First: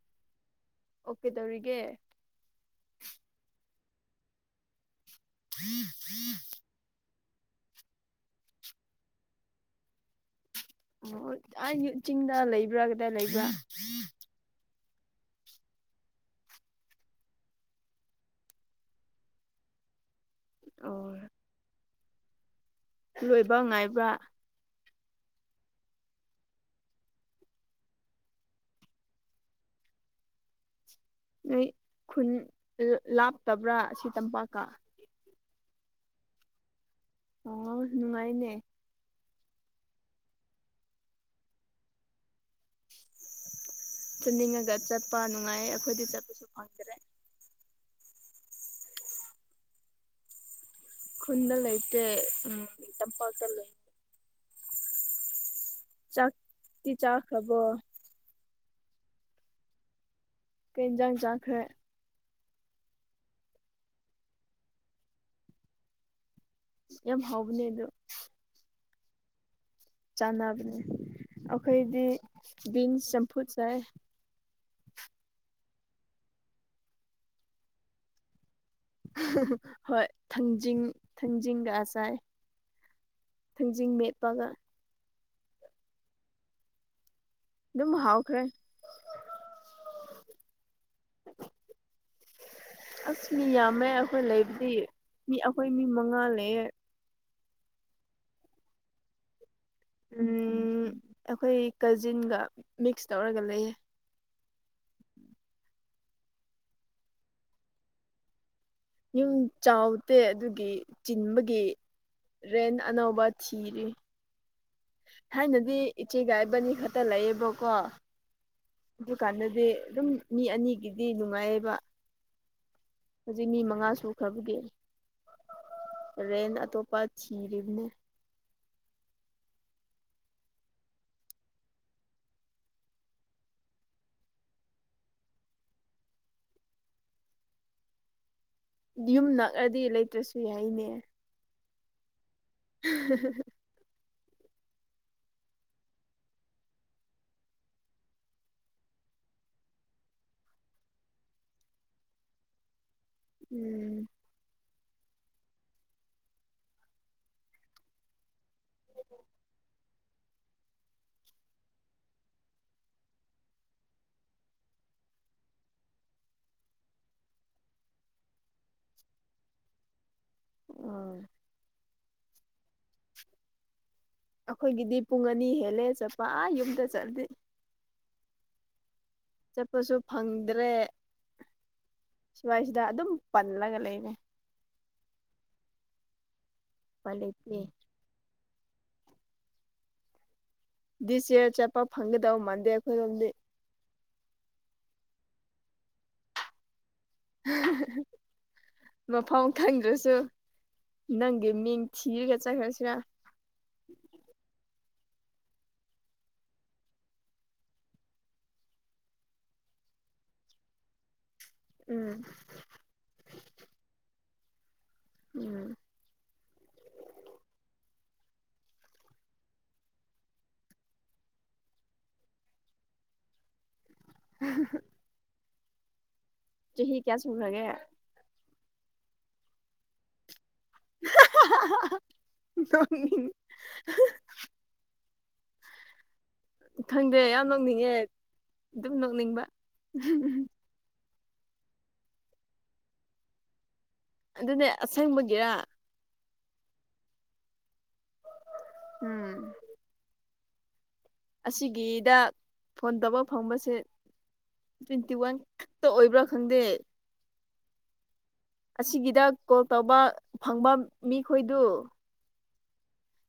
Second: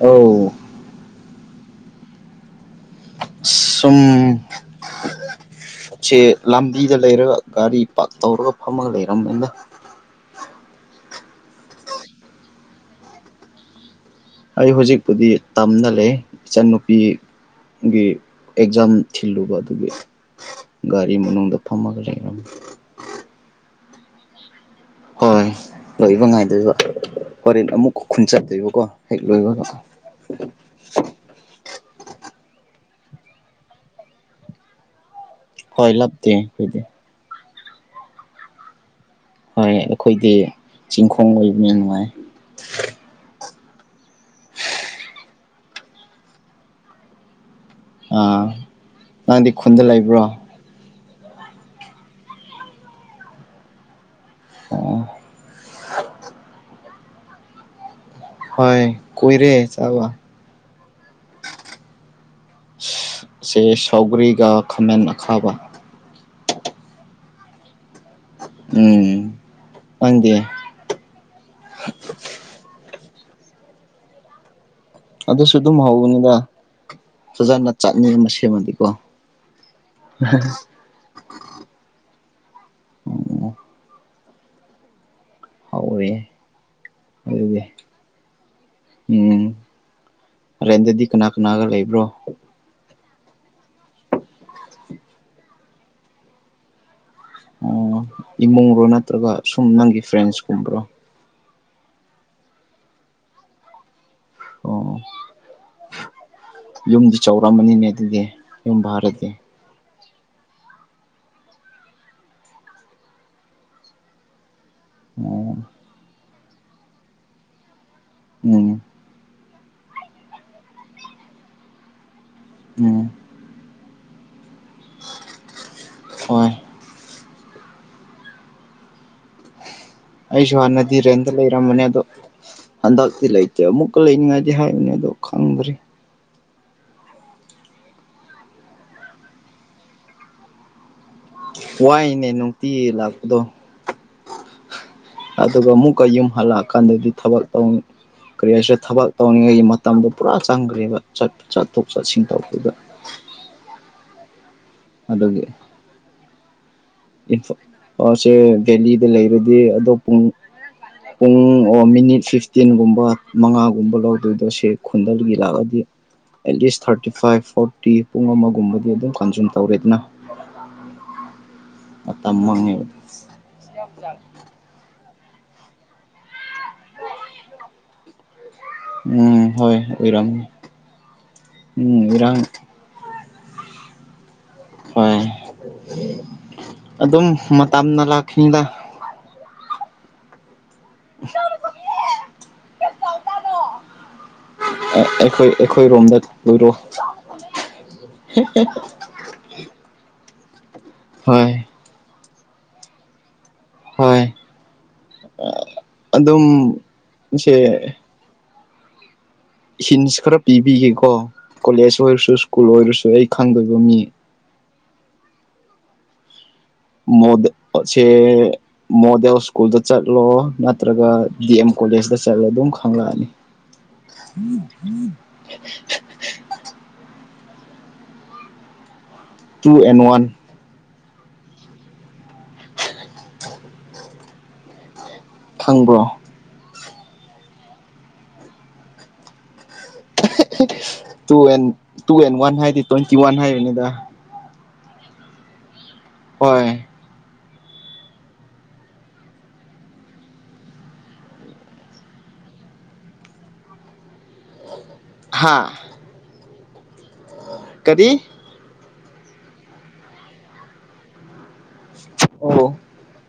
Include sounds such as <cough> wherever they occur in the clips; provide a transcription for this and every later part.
ꯑ ꯑꯣꯀꯦ ꯇꯧꯔꯤꯒꯦ ꯁꯨꯝ ꯎꯆꯦ ꯂꯝꯕꯤꯗ ꯂꯩꯔꯒ ꯒꯥꯔꯤ ꯄꯥꯛꯔ ꯇꯧꯔꯒ ꯐꯝꯃꯒ ꯂꯩꯔꯝꯕꯅꯤꯅ ꯑꯣ ꯑꯩ ꯆꯤꯡꯗ ꯂꯩꯕ꯭ꯔꯥ ꯀꯗꯥꯏ ꯂꯩꯕ꯭ꯔꯥ ꯑꯩ ꯍꯧꯖꯤꯛꯄꯨꯗꯤ ꯇꯝꯅ ꯂꯩ ꯏꯆꯟꯅꯨꯄꯤ ꯒꯤ ꯑꯦꯛꯖꯥꯝ ꯊꯤꯜꯂꯨꯕ ꯑꯗꯨꯒꯤ ꯒꯥꯔꯤ ꯑꯣ ꯃꯅꯨꯡꯗ ꯐꯝꯃꯒ ꯂꯩꯔꯝꯃꯤ ꯂꯣꯏꯕ ꯉꯥꯏꯕ꯭ꯔꯥ ꯍꯣꯏ ꯂꯣꯏꯕ ꯉꯥꯏꯗꯣꯏꯕ ꯍꯣꯔꯦꯟ ꯑꯃꯨꯛ ꯈꯨꯟ ꯆꯠꯇꯣꯏꯕꯀꯣ ꯍꯦꯛ ꯂꯣꯏꯕ ꯅꯣꯏ ꯈꯨꯟ ꯂꯥꯞꯇꯕ꯭ꯔꯥ ꯁꯤ ꯇꯝꯄꯥꯛꯀ ꯍꯣꯏ ꯂꯞꯇꯦ ꯑꯩꯣꯏꯗꯤ ꯑꯣ ꯅꯨꯡꯉꯥꯏꯅꯦ ꯍꯣꯏ ꯑꯩꯈꯣꯏꯗꯤ ꯆꯤꯡꯈꯣꯡ ꯑꯣꯏꯕꯅꯤ ꯅꯨꯡꯉꯥꯏ ꯆꯠꯅꯤꯡꯉꯒ ꯆꯠꯄ ꯅꯨꯡꯉꯥꯏ ꯑꯩꯈꯣꯏꯗꯤ ꯆꯠꯄꯁꯨ ꯐꯪꯗ꯭ꯔꯦ ꯑꯥ ꯅꯪꯗꯤ ꯈꯨꯟꯗ ꯂꯩꯕ꯭ꯔꯣ ꯀꯗꯂꯩꯦ ꯎꯝ ꯏꯇꯝ ꯄꯥꯎꯇ ꯂꯩ ꯑ ꯆꯥꯛꯗꯤ ꯆꯥ ꯈꯕ ꯍꯣꯏ ꯀꯣꯏꯔꯦ ꯆꯕ ꯀꯦꯟꯖꯥꯡ ꯆꯥꯈ꯭ꯔꯦ ꯁꯦ ꯁꯥꯎꯒ꯭ꯔꯤꯒ ꯈꯥꯃꯦꯟ ꯑꯈꯥꯕ ꯌꯦꯝ ꯍꯥꯎꯕꯅꯦ ꯑꯗꯨꯗꯨ ꯎꯝ ꯅꯪꯗꯤ ꯆꯥꯟꯅꯕꯅꯦ ꯑꯩꯈꯣꯏꯗꯤ ꯕꯤꯟꯁ ꯆꯝꯐꯨꯠ ꯁꯥꯏ ꯑꯗꯨꯁꯨ ꯑꯗꯨꯝ ꯍꯧꯕꯅꯤꯗ ꯐꯖꯅ ꯆꯠꯅꯤꯡ ꯃ ꯁꯦꯝꯃꯗꯤ ꯍꯣꯏ ꯊꯥꯡꯖꯤꯡ ꯊꯥꯡꯖꯤꯡꯒ ꯆꯥꯏ ꯎꯝ ꯊꯥꯡꯖꯤꯡ ꯃꯦꯠꯄꯒ ꯍꯧꯥꯎꯔꯌꯦ ꯑꯗꯨꯒꯤ ꯑꯗꯨꯝ ꯍꯥꯎꯈ꯭ꯔꯦ ꯍꯔꯦꯟꯗꯗꯤ ꯀꯅꯥ ꯀꯅꯥꯒ ꯂꯩꯕ꯭ꯔꯣ ꯑꯁ ꯃꯤ ꯌꯥꯝꯃꯦ ꯑꯩꯈꯣꯏ ꯂꯩꯕꯨꯗꯤ ꯃꯤ ꯑꯩꯈꯣꯏ ꯃꯤ ꯃꯉꯥ ꯂꯩꯌꯦ ꯏꯃꯨꯡꯔꯣ ꯅꯠꯇ꯭ꯔꯒ ꯁꯨꯝ ꯅꯪꯒꯤ ꯐ꯭ꯔꯦꯟꯁꯀꯨꯝꯕ꯭ꯔꯣ ꯎꯝ ꯑꯩꯈꯣꯏ ꯀꯖꯤꯟꯒ ꯃꯤꯛꯁ ꯇꯧꯔꯒ ꯂꯩꯌꯦ ꯑꯣ ꯌꯨꯝꯗ ꯆꯥꯎꯔꯛꯝꯕꯅꯤꯅꯦ ꯑꯗꯨꯗꯤ ꯌꯨꯝ ꯌꯨꯝ ꯚꯔꯥꯗꯤ ꯆꯥꯎꯗꯦ ꯑꯗꯨꯒꯤ ꯆꯤꯟꯕꯒꯤ ꯔꯦꯟ ꯑꯅꯧꯕ ꯊꯤꯔꯤ ꯑꯣ ꯊꯥꯏꯅꯗꯤ ꯏꯆꯦꯒꯥꯏꯕꯅꯤ ꯈꯛꯇ ꯂꯩꯌꯦꯕꯀꯣ ꯎꯝ ꯑꯗꯨꯀꯥꯟꯗꯗꯤ ꯑꯗꯨꯝ ꯃꯤ ꯑꯅꯤꯒꯤꯗꯤ ꯅꯨꯡꯉꯥꯏꯌꯦꯕ ꯎꯝ ꯍꯧꯖꯤꯛ ꯃꯤ ꯃꯉꯥ ꯁꯨꯈ꯭ꯔꯕꯒꯤ ꯍꯣꯏ ꯔꯦꯟ ꯑꯇꯣꯞꯄ ꯊꯤꯔꯤꯕꯅꯦ ꯑꯩꯁꯨ ꯍꯥꯟꯅꯗꯤꯔꯦꯝꯇ ꯂꯩꯔꯝꯃꯅꯦ ꯑꯗꯣ ꯍꯟꯗꯛꯇꯤ ꯂꯩꯇꯦ ꯑꯃꯨꯛꯀ ꯂꯩꯅꯤꯡꯉꯥꯏꯗꯤ ꯍꯥꯏꯕꯅꯤ ꯑꯗꯣ ꯈꯪꯗ꯭ꯔꯔꯤ ꯌꯨꯝ ꯅꯛꯑꯗꯤ ꯂꯩꯇ꯭ꯔꯁꯨ ꯌꯥꯏꯅꯦ ꯋꯥꯏꯅꯦ ꯅꯨꯡꯇꯤ ꯂꯥꯛꯄꯗꯣ ꯑꯗꯨꯒ ꯑꯃꯨꯛꯀ ꯌꯨꯝ ꯍꯜꯂꯛꯑꯀꯥꯟꯗꯗꯤ ꯊꯕꯛ ꯇꯧꯅꯤ ꯀꯔꯤ ꯍꯥꯏꯁꯤꯦ ꯊꯕꯛ ꯇꯧꯔꯤꯉꯩꯒꯤ ꯃꯇꯝꯗꯣ ꯄꯨꯔꯥ ꯆꯪꯈ꯭ꯔꯦꯕ ꯆꯠꯄ ꯆꯠꯊꯣꯛ ꯆꯠꯁꯤꯟ ꯇꯧꯕꯗꯨꯗ ꯎꯝ ꯑꯗꯨꯒꯤ ꯏꯝꯐꯜ ꯁꯦ ꯚꯦꯂꯤꯗ ꯂꯩꯔꯗꯤ ꯑꯗꯣ ꯄꯨꯡ ꯄꯨꯡ ꯑꯣ ꯃꯤꯅꯤꯠ ꯐꯤꯐꯇꯤꯟꯒꯨꯝꯕ ꯃꯉꯥꯒꯨꯝꯕ ꯂꯧꯗꯣꯏꯗꯣ ꯁꯤꯦ ꯈꯨꯟꯗꯜꯒꯤ ꯂꯥꯛꯑꯗꯤ at least thirty five forty ꯄꯨꯡ ꯑꯃꯒꯨꯝꯕꯗꯤ ꯑꯗꯨꯝ ꯀꯟꯖꯨꯝ ꯇꯧꯔꯦ ꯑꯗꯨꯅ ꯎ ꯃꯃ ꯑꯩꯈꯣꯏꯒꯤꯗꯤ ꯄꯨꯡ ꯑꯅꯤ ꯍꯦꯜꯂꯦ ꯆꯠꯄ ꯌꯨꯝꯗ ꯆꯠꯂꯦ ꯎꯝ ꯍꯣꯏ ꯆꯠꯄꯁꯨ ꯑꯣꯏꯔꯝꯅꯤ ꯐꯪꯗ꯭ꯔꯦ ꯎꯝ ꯏꯔꯥꯡ ꯁ꯭ꯋꯥꯏꯁꯤꯗ ꯑꯗꯨꯝ ꯄꯜꯂꯒ ꯂꯩꯔꯦ ꯍꯣꯏ ꯎꯄꯥꯏ ꯑꯗꯨꯝ ꯂꯩꯇꯦ ꯃꯇꯝꯅ ꯂꯥꯛꯈꯤꯗ ꯗꯤꯁ ꯏꯌꯥꯔ ꯆꯠꯄ ꯐꯪꯒꯗꯕ ꯃꯥꯟꯗꯦ ꯑꯩꯈꯣꯏꯔꯣꯝꯗꯤ ꯑꯩꯈꯣꯏ ꯑꯩꯈꯣꯏꯔꯣꯝꯗ ꯂꯔꯣ ꯃꯐꯝ ꯈꯪꯗ꯭ꯔꯁꯨ ꯍꯣꯏ ꯅꯪꯒꯤ ꯃꯤꯡ ꯊꯤꯔꯒ ꯆꯠꯈ꯭ꯔꯁꯨꯔ ꯍꯣꯏ ꯑꯗꯨꯝ ꯁꯦ ꯍꯤꯟꯁ ꯈꯔ ꯄꯤꯕꯤꯒꯦꯀꯣ ꯀꯣꯂꯦꯖ ꯎꯝ ꯑꯣꯏꯔꯁꯨ ꯁ꯭ꯀꯨꯜ ꯑꯣꯏꯔꯁꯨ ꯑꯩ ꯈꯪꯗꯣꯏꯕ ꯃꯤ ꯎꯝ ꯃꯣꯗꯁꯦ ꯃꯣꯗꯦꯜ ꯁ꯭ꯀꯨꯜꯗ ꯆꯠꯂꯣ ꯅꯠꯇ꯭ꯔꯒ ꯗꯤ ꯑꯦꯝ ꯀꯣꯂꯦꯖꯇ ꯆꯠꯂꯣ ꯑꯗꯨꯝ ꯈꯪꯂꯛꯑꯅꯤ ꯎꯝ ꯎꯝ ꯆꯍꯤꯍꯤ ꯀꯌꯥ ꯁꯟꯔꯒꯦ ꯇꯨ ꯑꯦꯟ ꯋꯥꯟ ꯅꯤ ꯈꯪꯕ꯭ꯔꯣ ꯈꯪꯗꯦ ꯌꯥꯝ ꯅꯣꯛꯅꯤꯡꯉꯦ ꯑꯗꯨꯝ ꯅꯣꯛꯅꯤꯡꯕ two and two and one ꯍꯥꯏꯗꯤ ꯇ꯭ꯋꯦꯟꯇꯤ ꯋꯥꯟ ꯍꯥꯏꯔꯤꯅꯤꯗ ꯑꯗꯨꯅꯦ ꯑꯁꯪꯕꯒꯤꯔ ꯍꯣꯏ ꯎꯝ ꯑꯁꯤꯒꯤꯗ ꯐꯣꯟ ꯇꯕ ꯐꯪꯕꯁꯦ ꯇ꯭ꯋꯦꯟꯇꯤ ꯋꯥꯟ ꯍꯥ ꯈꯛꯇ ꯑꯣꯏꯕ꯭ꯔꯥ ꯍꯟꯗꯦ ꯀꯔꯤ ꯑꯁꯤꯒꯤꯗ ꯀꯣꯜ ꯇꯧꯕ ꯐꯪꯕ ꯃꯤꯈꯣꯏꯗꯨ ꯑꯣ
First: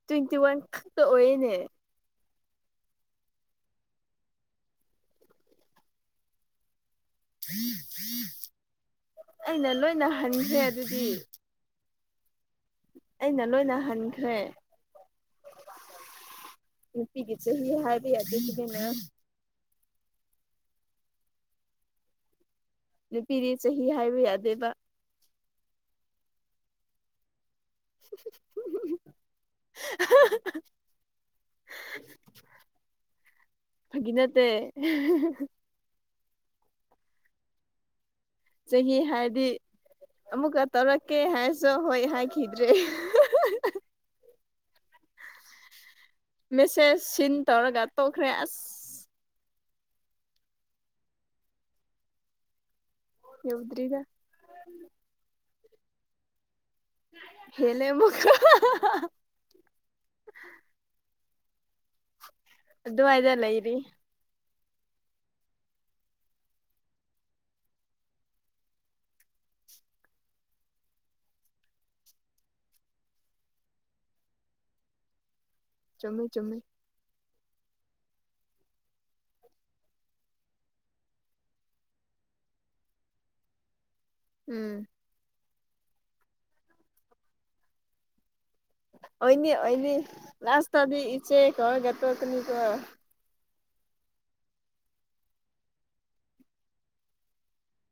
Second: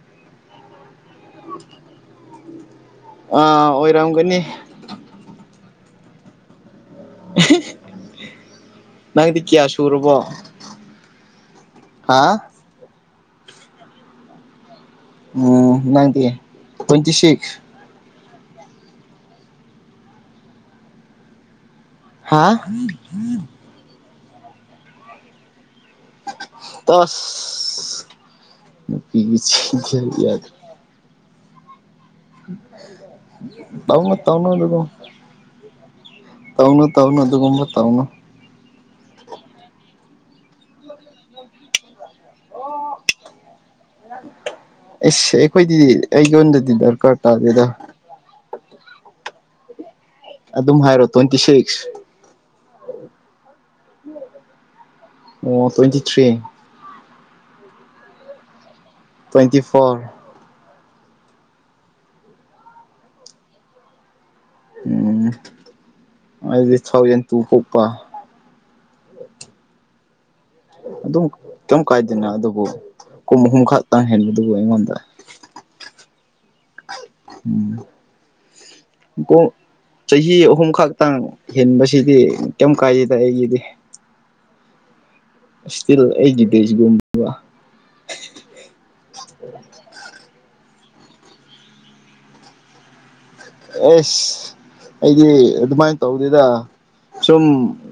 ꯇ꯭ꯋꯦꯟꯇꯤ ꯋꯥꯟꯛꯇ ꯑꯣꯏꯌꯦꯅꯦ ꯑꯥ ꯑꯣꯏꯔꯝꯒꯅꯤ ꯅꯪꯗꯤ ꯀꯌꯥ ꯑꯩꯅ ꯂꯣꯏꯅ ꯁꯨꯔꯕꯣ ꯍꯟꯈ꯭ꯔꯦ ꯑꯗꯨꯗꯤ ꯍꯥꯥ ꯑꯩꯅ ꯂꯣꯏꯅ ꯍꯟꯈ꯭ꯔꯦ ꯎꯝ ꯅꯪꯗꯤ ꯇꯋꯦꯟꯇꯤ ꯁꯤꯛꯁ ꯑꯗꯨꯗꯅ ꯍꯥꯥ ꯅꯨꯄꯤꯗꯤ ꯆꯍꯤ ꯍꯥꯏꯕ ꯌꯥꯗꯦꯕ ꯇꯁ <unintelligible> ꯇ ꯐꯥꯒꯤ ꯃ ꯅꯠꯇꯦ ꯇꯅ ꯑꯗꯨꯒꯕ ꯇꯧꯅꯨ ꯇꯧꯅꯨ ꯑꯗꯨꯒꯨꯝꯕ ꯇꯧꯅꯨ ꯆꯍꯤ ꯍꯥꯏꯗꯤ ꯑꯃꯨꯛꯀ ꯇꯧꯔꯛꯀꯦ ꯍꯥꯏꯔꯁꯨ ꯍꯣꯏ ꯍꯥꯏꯈꯤꯗ꯭ꯔꯦ ꯑꯁ ꯑꯩꯈꯣꯏꯗꯤꯗꯤ ꯑꯩꯒꯤꯉꯣꯟꯗꯗꯤ ꯗꯔꯀꯥꯔ ꯇꯥꯗꯦꯗ ꯇꯣꯈꯔꯦꯁ ꯑꯗꯨꯝ ꯍꯥꯏꯔꯣ ꯇ꯭ꯋꯦꯟꯇꯤ ꯁꯤꯛꯁ ꯌꯎꯗ꯭ꯔꯤꯒ ꯑꯣ ꯇ꯭ꯋꯦꯟꯇꯤ ꯊ꯭ꯔꯤ ꯍꯦꯂꯦꯃꯨ ꯇ꯭ꯋꯦꯟꯇꯤ ꯐꯣꯔ ꯑꯗꯨꯃꯥꯏꯅ ꯂꯩꯔꯤ ꯎꯝ ꯑꯗꯨꯗꯤ ꯊꯥꯎꯖꯟ ꯇ ꯄꯣꯛꯄ ꯑꯗꯨꯝ ꯀꯩꯝ ꯀꯥꯏꯗꯦꯅ ꯑꯗꯨꯕꯨ ꯀꯨꯝ ꯑꯍꯨꯝ ꯈꯛꯇꯪ ꯍꯦꯟꯕꯗꯨꯕꯨ ꯑꯩꯉꯣꯟꯗ ꯆꯨꯝꯃꯦ ꯆꯨꯝꯃꯦ ꯎꯝ ꯀꯣ ꯆꯍꯤ ꯑꯍꯨꯝ ꯈꯛꯇꯪ ꯍꯦꯟꯕꯁꯤꯗꯤ ꯀꯩꯝ ꯀꯥꯏꯗꯦꯗ ꯑꯩꯒꯤꯗꯤ ꯎꯝ ꯏꯁꯇꯤꯜ ꯑꯩꯒꯤ ꯕꯦꯁ ꯒꯨꯝꯕ ꯑꯣꯏꯅꯦ ꯑꯣꯏꯅꯤ ꯂꯥꯁꯇ ꯇꯗꯤ ꯏꯆꯦ ꯀꯧꯔꯒ‌ ꯇꯣꯛꯀꯅꯤ ꯀꯣ ꯑꯦꯁ ꯑꯩꯗꯤ ꯑꯗꯨꯃꯥꯏꯅ ꯇꯧꯗꯦꯗ ꯁꯨꯝ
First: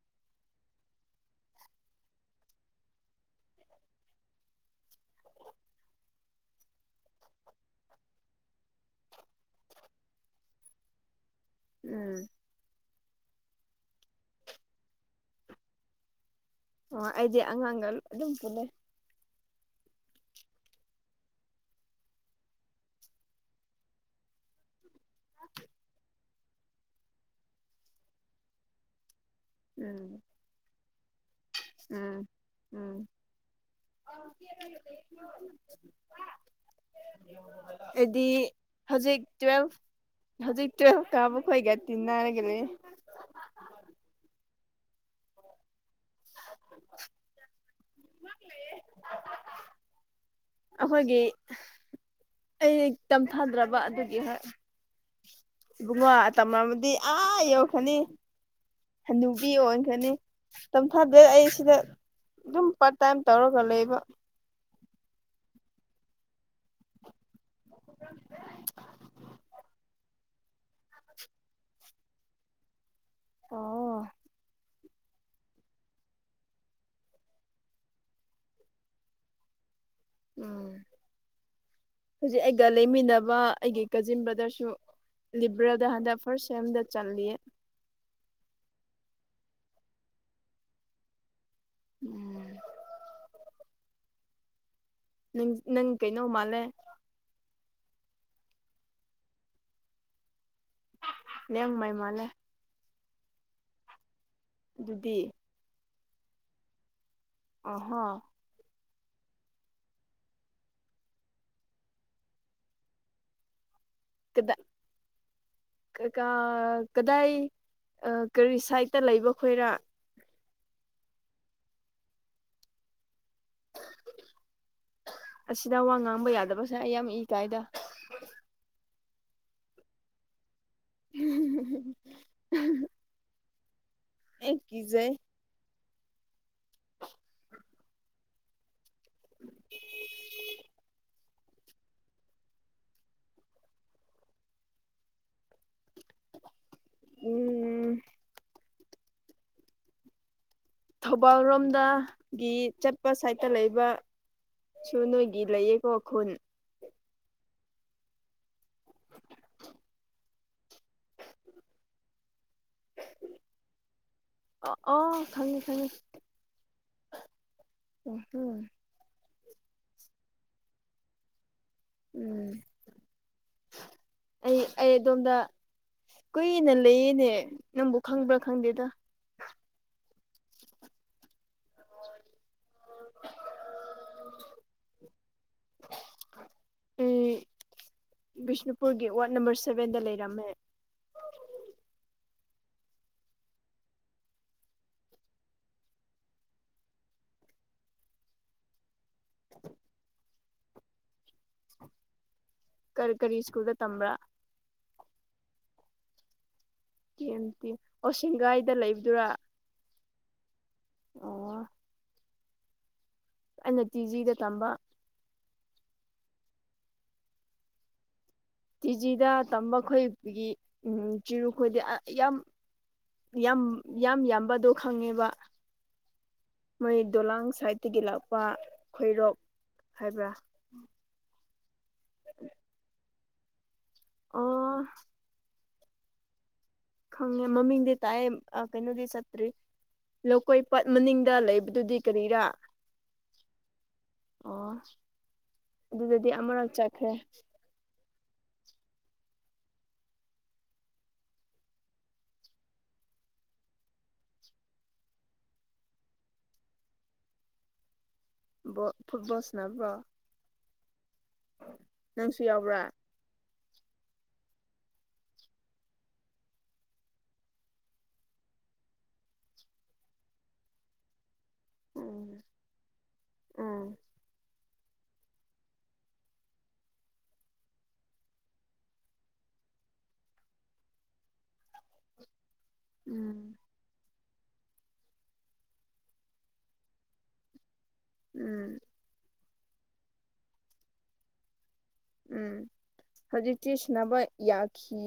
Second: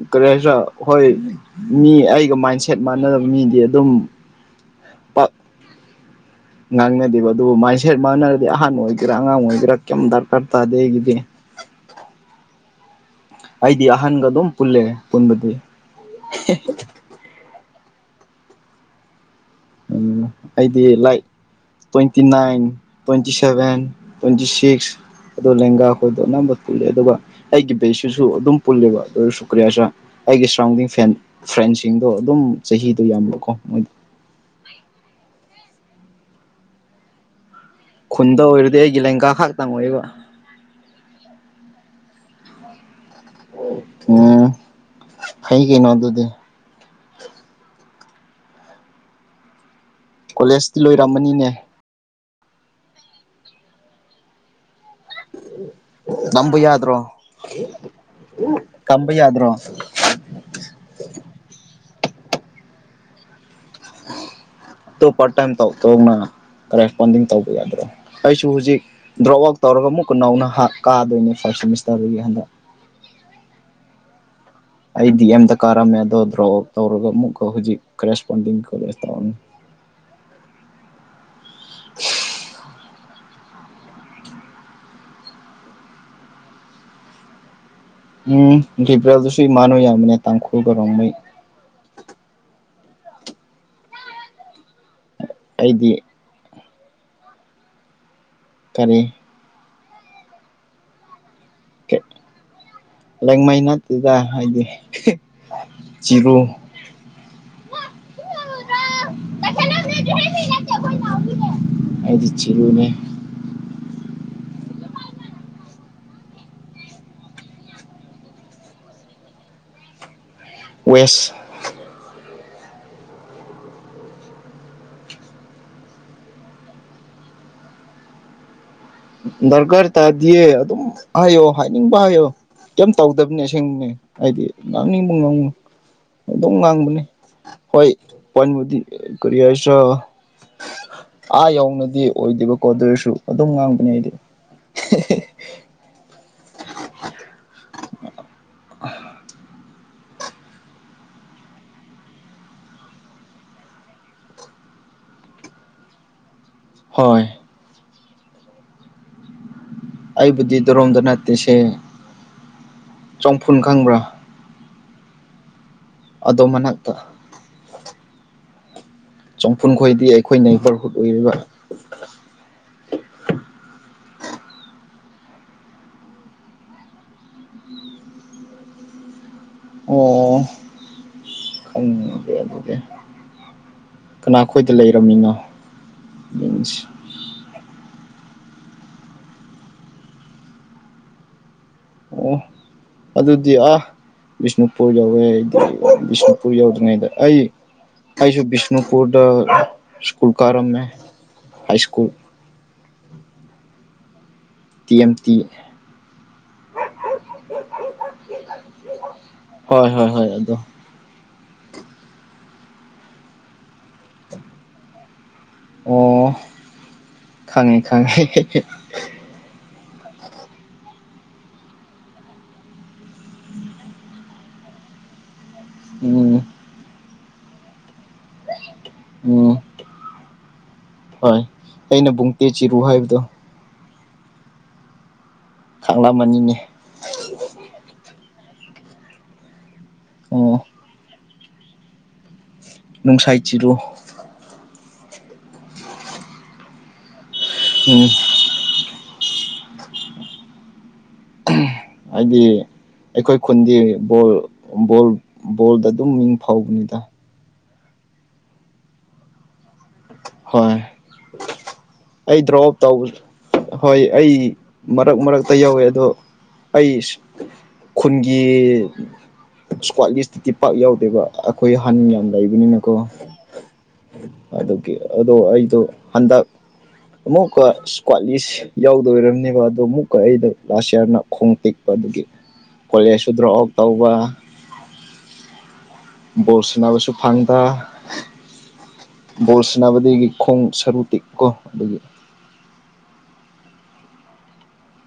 ꯀꯔꯤ ꯍꯥꯏꯁꯤꯔ ꯍꯣꯏ ꯃꯤ ꯑꯩꯒ ꯃꯥꯏꯟꯁꯦꯠ ꯃꯥꯟꯅꯗꯕ ꯃꯤꯗꯤ ꯑꯗꯨꯝ ꯄꯥꯛ ꯉꯥꯡꯅꯗꯦꯕ ꯑꯗꯨꯕꯨ ꯃꯥꯏꯟ ꯁꯦꯠ ꯃꯥꯟꯅꯔꯗꯤ ꯑꯍꯟ ꯑꯣꯏꯒꯦꯔꯥ ꯑꯉꯥꯡ ꯑꯣꯏꯒꯦꯔꯥ ꯀꯩꯝ ꯗꯔꯀꯥꯔ ꯇꯥꯗꯦ ꯑꯩꯒꯤꯗꯤ ꯎꯝ ꯑꯩꯗꯤ ꯑꯍꯟꯒ ꯑꯗꯨꯝ ꯄꯨꯜꯂꯦ ꯄꯨꯟꯕꯗꯤ ꯑꯣ ꯑꯩꯗꯤ ꯑꯉꯥꯡꯒ ꯑꯗꯨꯝ ꯄꯨꯂꯦ ꯎꯝ ꯑꯩꯗꯤ ꯂꯥꯏ twenty nine twenty seven twenty six ꯑꯗꯣ ꯂꯦꯡꯒꯥ ꯑꯩꯈꯣꯏꯗꯣ ꯑꯅꯝꯕ ꯄꯨꯜꯂꯦ ꯑꯗꯨꯒ ꯑꯩꯒꯤ ꯕꯦꯁꯤꯁꯨ ꯑꯗꯨꯝ ꯄꯨꯜꯂꯦꯕ ꯑꯗꯨ ꯑꯣꯏꯔꯁꯨ ꯀꯔꯤꯌꯥꯁ ꯎꯝ ꯑꯩꯒꯤ ꯁꯔꯥꯎꯟꯗꯤꯡ ꯐꯦꯟ ꯐ꯭ꯔꯦꯟꯁꯤꯡꯗꯣ ꯑꯗꯨꯝ ꯆꯍꯤꯗꯣ ꯌꯥꯝꯕꯀꯣ ꯃꯣꯏꯗ <unintelligible> ꯍꯥꯏꯗꯤ ꯈꯨꯟꯗ ꯑꯣꯏꯔꯗꯤ ꯑꯩꯒꯤ ꯍꯧꯖꯤꯛ ꯂꯦꯡꯒꯥ ꯈꯛꯇꯪ ꯑꯣꯏꯕ ꯇꯨꯋꯦꯜꯐ ꯍꯧꯖꯤꯛ ꯇꯋꯦꯜꯞ ꯀꯥꯕ ꯈꯣꯏꯒ ꯇꯤꯟꯅꯔꯒ ꯎꯝ ꯍꯩꯒꯩꯅꯣ ꯑꯗꯨꯗꯤ ꯂꯦ ꯀꯣꯂꯦꯖꯇꯤ ꯑꯩꯈꯣꯏꯒꯤ ꯂꯣꯏꯔꯝꯃꯅꯤꯅꯦ ꯑꯩ ꯇꯝꯊꯥꯗ꯭ꯔꯕ ꯑꯗꯨꯒꯤ ꯍꯣꯏ ꯏꯕꯨꯡꯉ ꯇꯝꯕ ꯇꯝꯃꯕꯗꯤ ꯌꯥꯗ꯭ꯔꯣ ꯑꯥ ꯌꯧꯔꯈꯅꯤ ꯇꯝꯕ ꯍꯅꯕꯤ ꯌꯥꯗ꯭ꯔꯣ ꯑꯣꯟꯈꯅꯤ ꯇꯝꯊꯥꯗꯦ ꯑꯩ ꯁꯤꯗ ꯑꯗꯨꯝ ꯄꯥꯔꯠ ꯇꯥꯏꯝ ꯇꯧꯔꯒ ꯂꯩꯕ ꯇꯣ ꯄꯔ ꯇꯥꯏꯝ ꯇꯥꯎ ꯇ ꯀꯔꯦꯁꯄꯣꯟꯗꯤꯡ ꯇꯧꯕ ꯌꯥꯗ꯭ꯔꯥ ꯑꯩꯁꯨ ꯍꯧꯖꯤꯛ ꯗ꯭ꯔꯣꯞ ꯑꯥꯎꯠ ꯇꯧꯔꯒ ꯑꯃꯨꯛ ꯈꯨꯨ ꯅꯧꯅ ꯀꯥꯗꯣꯏꯅꯤ ꯐꯥꯔꯁ ꯁꯦꯃꯤꯁꯇꯔꯗꯒꯤ ꯍꯟꯗꯛ ꯑ ꯑꯩ ꯗꯤ ꯑꯦꯝꯗ ꯀꯥꯔꯝꯃꯦ ꯑꯗꯣ ꯗ꯭ꯔꯣ ꯑꯥꯎ ꯇꯧꯔꯒ ꯑꯃꯨꯛꯀ ꯍꯧꯖꯤꯛ ꯀꯔꯦꯁꯄꯣꯟꯗꯤꯡ ꯀꯣꯂꯦꯖ ꯇꯧꯔꯅꯤ ꯎꯝ ꯍꯧꯖꯤꯛ ꯑꯩꯒ ꯂꯩꯃꯤꯟꯅꯕ ꯑꯩꯒꯤ ꯀꯖꯤꯟ ꯕ꯭ꯔꯗꯔꯁꯨ ꯂꯤꯕꯔꯦꯜꯗ ꯍꯟꯗꯛ ꯐꯥꯔꯁ ꯁꯦꯝꯗ ꯆꯠꯂꯤ ꯎꯝ ꯄ꯭ꯔꯦꯜꯗꯨꯁꯨ ꯏꯃꯥꯟꯅꯅꯕ ꯌꯥꯕꯅꯦ ꯇꯥꯡꯈꯨꯜꯒꯔꯣꯡꯃꯩ ꯎꯝ ꯅꯪ ꯅꯪ ꯑꯩꯗꯤ ꯀꯩꯅꯣ ꯃꯥꯂꯦ ꯀꯔꯤ ꯅꯉ ꯃꯥꯏ ꯃꯥꯂꯦ ꯂꯦꯡ ꯃꯩꯟꯠꯇꯗ ꯍꯥꯏꯗꯤ ꯑꯗꯨꯗꯤ ꯆꯤꯔꯨ ꯑꯍꯥ ꯑꯩꯗꯤ ꯆꯤꯔꯨꯅꯦ ꯀꯗ ꯀꯥ ꯀꯗꯥꯏ ꯀꯔꯤ ꯁꯥꯏꯠꯇ ꯂꯩꯕ ꯈꯣꯏꯔ ꯋꯦꯁ ꯑꯁꯤꯗ ꯋꯥ ꯉꯥꯡꯕ ꯌꯥꯗꯕꯁꯦ ꯑꯩ ꯌꯥꯝ ꯏ ꯀꯥꯏꯗ ꯗꯔꯀꯥꯔ ꯇꯥꯗꯤꯌꯦ ꯑꯗꯨꯝ ꯍꯥꯏꯌꯣ ꯍꯥꯏꯅꯤꯡꯕ ꯍꯥꯏꯌꯣ ꯀꯩꯝ ꯇꯧꯗꯕꯅꯦ ꯑꯁꯦꯡꯕꯅꯦ ꯍꯥꯏꯗꯤ ꯑꯩ ꯀꯤꯖꯩ ꯉꯥꯡꯅꯤꯡꯕ ꯉꯥꯡꯕ ꯑꯗꯨꯝ ꯉꯥꯡꯕꯅꯤ ꯍꯣꯏ ꯄꯃꯗꯤ ꯀ ꯑꯁ ꯑꯥ ꯌꯧꯅꯗꯤ ꯑꯣꯏꯗꯦꯕꯀꯣ ꯑꯗꯨ ꯑꯣꯏꯔꯁꯨ ꯑꯗꯨꯝ ꯉꯥꯡꯕꯅꯦ ꯑꯩꯗꯤ ꯎꯝ ꯊꯧꯕꯥꯜ ꯂꯣꯝꯗꯒꯤ ꯆꯠꯄ ꯁꯥꯏꯠꯇ ꯂꯩꯕ ꯁꯨ ꯅꯣꯏꯒꯤ ꯂꯩꯌꯦꯀꯣꯈꯜ ꯍꯣꯏ ꯑꯩꯕꯨꯗꯤ ꯗꯣꯔꯣꯝꯗ ꯅꯠꯇꯦꯁꯦ ꯆꯝꯐꯨꯟ ꯈꯪꯕ꯭ꯔꯥ ꯑ ꯑꯣ ꯈꯪꯉꯤ ꯈꯉꯤ ꯑꯗꯣ ꯃꯅꯥꯛꯇ ꯑꯣ ꯍꯣ ꯆꯝꯐꯨꯟ ꯈꯣꯏꯗꯤ ꯑꯩꯈꯣꯏꯅ ꯏꯕꯔꯍꯨꯠ ꯑꯣꯏꯔꯤꯕ ꯎꯝ ꯑꯩ ꯑꯩ ꯑꯗꯣꯝꯗ ꯀꯨꯏꯅ ꯂꯩꯌꯦꯅꯦ ꯅꯪꯕꯨ ꯈꯪꯕ꯭ꯔꯥ ꯈꯪꯗꯦꯗ ꯑꯣ ꯈꯪꯗꯦ ꯑꯗꯨꯗꯤ <inaudible> ꯀꯅꯥꯈꯣꯏꯗ ꯂꯩꯔꯝꯃꯤꯅꯣ ꯌꯦ ꯎꯝ ꯕꯤꯁꯅꯨꯄꯨꯔꯒꯤ ꯋꯥꯔꯗ ꯅꯝꯕꯔ ꯁꯚꯦꯟꯗ ꯂꯩꯔꯝꯃꯦ ꯑꯣ ꯑꯗꯨꯗꯤ ꯑ ꯕꯤꯁꯅꯨꯄꯨꯔ ꯌꯧꯋꯦ ꯑꯩꯗꯤ ꯕꯤꯁꯅꯨꯄꯨꯔ ꯌꯧꯗ꯭ꯔꯤꯉꯩꯗ ꯑꯩ ꯑꯩꯁꯨ ꯕꯤꯁꯅꯨꯄꯨꯔꯗ ꯁ꯭ꯀꯨꯜ ꯀꯔꯃꯦ ꯍꯥꯏ ꯁ꯭ꯀꯨꯜ ꯀꯔꯤ ꯀꯔꯤ ꯁ꯭ꯀꯨꯜꯗ ꯇꯝꯕ꯭ꯔꯥ ꯇꯤ ꯑꯦꯝ ꯇꯤ ꯀꯦꯝꯇꯤ ꯑꯣꯁꯦꯡꯒꯥꯏꯗ ꯂꯩꯕꯗꯨꯔꯥ ꯍꯣꯏ ꯍꯣꯏ ꯍꯣꯏ ꯑꯗꯣ ꯑꯣ ꯑꯩꯅ ꯇꯤꯖꯤꯗ ꯇꯝꯕ ꯈꯥꯉꯩ ꯈꯥꯉꯩ ꯀꯤꯖꯤꯗ ꯇꯝꯕ ꯈꯣꯏꯒꯤ ꯆꯤꯔꯨꯈꯣꯏꯗꯤ ꯌꯥꯝ ꯌꯥꯝ ꯌꯥꯝ ꯌꯥꯝꯕꯗꯣ ꯈꯪꯉꯦꯕ ꯑꯗꯨ ꯃꯣꯏ ꯗꯣꯂꯥꯡ ꯁꯥꯏꯠꯇꯒꯤ ꯂꯥꯛꯄ ꯈꯣꯏꯔꯣꯛ ꯎꯝ ꯍꯥꯏꯕ꯭ꯔꯥ ꯍꯣꯏ ꯑꯩꯅ ꯕꯨꯡ ꯇꯦ ꯆꯤꯔꯨ ꯍꯥꯏꯕꯗꯣ ꯑꯣ ꯈꯥꯡꯂꯝ ꯃꯅꯤꯅꯦ ꯈꯪꯉꯦ ꯃꯃꯤꯅꯦ ꯇꯥꯌꯦ ꯑ ꯀꯩꯅꯣꯗꯤ ꯁꯠꯇ꯭ꯔꯦ ꯂꯧꯀꯣꯏ ꯑꯣ ꯄꯥꯠ ꯃꯅꯤꯡꯗ ꯂꯩꯕꯗꯨꯗꯤ ꯀꯔꯤꯔꯥ ꯅꯨꯡꯁꯥꯏ ꯆꯤꯔꯣ ꯑꯣ ꯑꯗꯨꯗꯗꯤ ꯑꯃꯔꯛ ꯆꯠꯈ꯭ꯔꯦ ꯎꯝ ꯍꯥꯏꯗꯤ ꯑꯩꯈꯣꯏ ꯈꯨꯟꯗꯤ ꯕꯣꯜ ꯕꯣꯛ ꯕꯣꯜꯗ ꯑꯗꯨꯝ ꯃꯤꯡ ꯐꯥꯎꯕꯅꯤꯗ ꯕꯣꯜ ꯐꯨꯠꯕꯣꯜ ꯁꯥꯅꯕ꯭ꯔꯣ ꯍꯣꯏ ꯅꯪꯁꯨ ꯑꯩ ꯗ꯭ꯔꯣꯞ ꯌꯥꯎꯕ꯭ꯔꯥ ꯇꯧꯕ ꯍꯣꯏ ꯑꯩ ꯃꯔꯛ ꯃꯔꯛꯇ ꯌꯧꯋꯦ ꯑꯗꯣ ꯑꯩ ꯈꯨꯟꯒꯤ ꯏꯁꯀ꯭ꯋꯥꯠ ꯂꯤꯁꯇꯗꯤ ꯄꯥꯛ ꯌꯥꯎꯗꯦꯕ ꯑꯩꯈꯣꯏ ꯑꯍꯟ ꯌꯥꯝ ꯎꯝ ꯂꯩꯕꯅꯤꯅꯀꯣ ꯎꯝ ꯑꯗꯨꯒꯤ ꯑꯗꯨ ꯑꯩꯗꯣ ꯍꯟꯗꯛ ꯑꯃꯨꯛꯀ ꯏꯁꯀ꯭ꯋꯥꯠꯂꯤꯁ ꯌꯥꯎꯗꯣꯏꯔꯝꯅꯦꯕ ꯑꯗꯣ ꯑꯃꯨꯛꯀ ꯑꯩꯗ ꯂꯥꯁ ꯏꯌꯥꯔꯅ ꯈꯣꯡ ꯇꯦꯛꯄ ꯑꯗꯨꯒꯤ <inaudible> ꯀꯣꯂꯦꯖꯁꯨ ꯗ꯭ꯔꯣꯞ ꯑꯥꯎꯠ ꯇꯧꯕ ꯕꯣꯜ ꯁꯥꯟꯅꯕꯁꯨ ꯐꯪꯗ ꯎꯝ ꯕꯣꯜ ꯁꯥꯟꯅꯕꯗꯒꯤ ꯈꯣꯡ ꯁꯔꯨ ꯇꯦꯛꯄꯀꯣ ꯑꯗꯨꯗꯒꯤ ꯎꯝ ꯍꯧꯖꯤꯛꯇꯤ ꯁꯥꯅꯕ ꯌꯥꯈꯤ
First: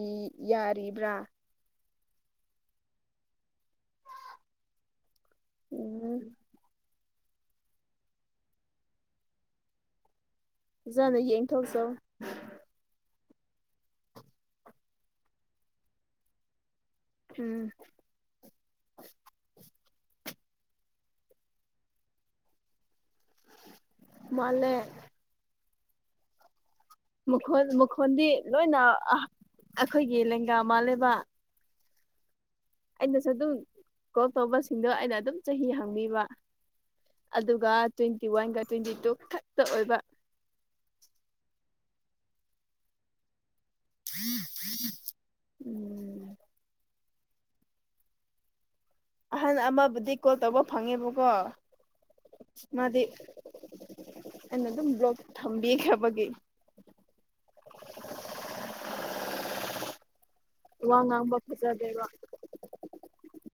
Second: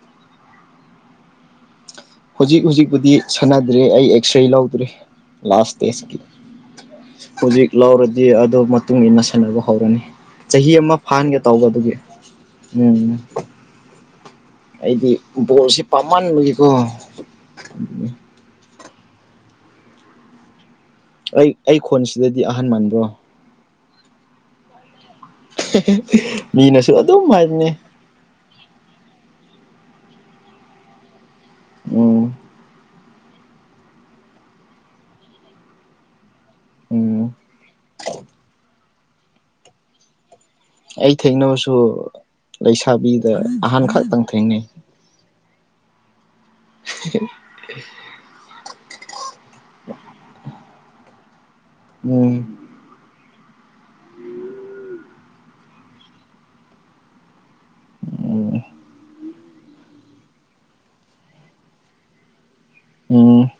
ꯌꯥꯔꯤꯕ꯭ꯔꯥ ꯍꯧꯖꯤꯛ ꯍꯧꯖꯤꯛꯄꯨꯗꯤ ꯁꯥꯟꯅꯗ꯭ꯔꯦ ꯑꯩ ꯑꯦꯛꯁꯔꯦ ꯂꯧꯗ꯭ꯔꯤ ꯂꯥꯁ ꯗꯦꯖꯀꯤ ꯎꯝ ꯍꯧꯖꯤꯛ ꯂꯧꯔꯗꯤ ꯑꯗꯨ ꯃꯇꯨꯡ ꯏꯟꯅ ꯁꯥꯟꯅꯕ ꯍꯧꯔꯅꯤ ꯆꯍꯤ ꯑꯃ ꯐꯖꯅ ꯐꯥꯍꯟꯒꯦ ꯇꯧꯕ ꯌꯦꯡꯊꯣꯛꯆꯧ ꯑꯗꯨꯒꯤ ꯎꯝꯝ ꯑꯩꯗꯤ ꯕꯣꯜꯁꯤ ꯄꯥꯝꯃꯟꯕꯒꯤꯀꯣ ꯎꯝ ꯑꯩ ꯑꯩ ꯈꯣꯟꯁꯤꯗꯗꯤ ꯑꯍꯟ ꯃꯟꯥꯕ꯭ꯔꯣ ꯃꯥꯂꯦ <unintelligible> ꯃꯤꯅꯁꯨ ꯑꯗꯨꯝ ꯃꯈꯣꯜ ꯍꯥꯏꯕꯅꯦ ꯃꯈꯣꯜꯗꯤ ꯂꯣꯏꯅ ꯑꯩꯈꯣꯏꯒꯤ ꯂꯦꯡꯒꯥ ꯃꯥꯜꯂꯦꯕ ꯑꯝ ꯑꯩꯅꯁꯨ ꯑꯗꯨꯝ ꯀꯣꯜ ꯇꯧꯕꯁꯤꯡꯗꯣ ꯑꯩꯅ ꯑꯗꯨꯝ ꯆꯍꯤ ꯍꯥꯡꯕꯤꯕ ꯎꯝ ꯑꯗꯨꯒ ꯇ꯭ꯋꯦꯟꯇꯤ ꯋꯥꯟꯒ ꯇ꯭ꯋꯦꯟꯇꯤ ꯇꯨ ꯈꯛꯇ ꯑꯣꯏꯕ ꯑꯩ ꯊꯦꯡꯅꯕꯁꯨ ꯂꯩꯁꯥꯕꯤꯗ ꯑꯍꯥꯟ ꯈꯛꯇꯪ ꯊꯦꯡꯅꯩ ꯎꯝ <unintelligible> ꯑꯍꯟ ꯑꯃꯕꯨꯗꯤ ꯀꯣꯜ ꯇꯧꯕ ꯐꯪꯉꯦꯕꯀꯣ ꯎꯝ ꯃꯥꯗꯤ ꯑꯩꯅ ꯑꯗꯨꯝ ꯕ꯭ꯂꯣꯛ ꯊꯝꯕꯤꯈ꯭ꯔꯕꯒꯤ ꯑꯣ <unintelligible> ꯋꯥ ꯉꯥꯡꯕ ꯐꯖꯗꯦ ꯕꯥ ꯎꯝ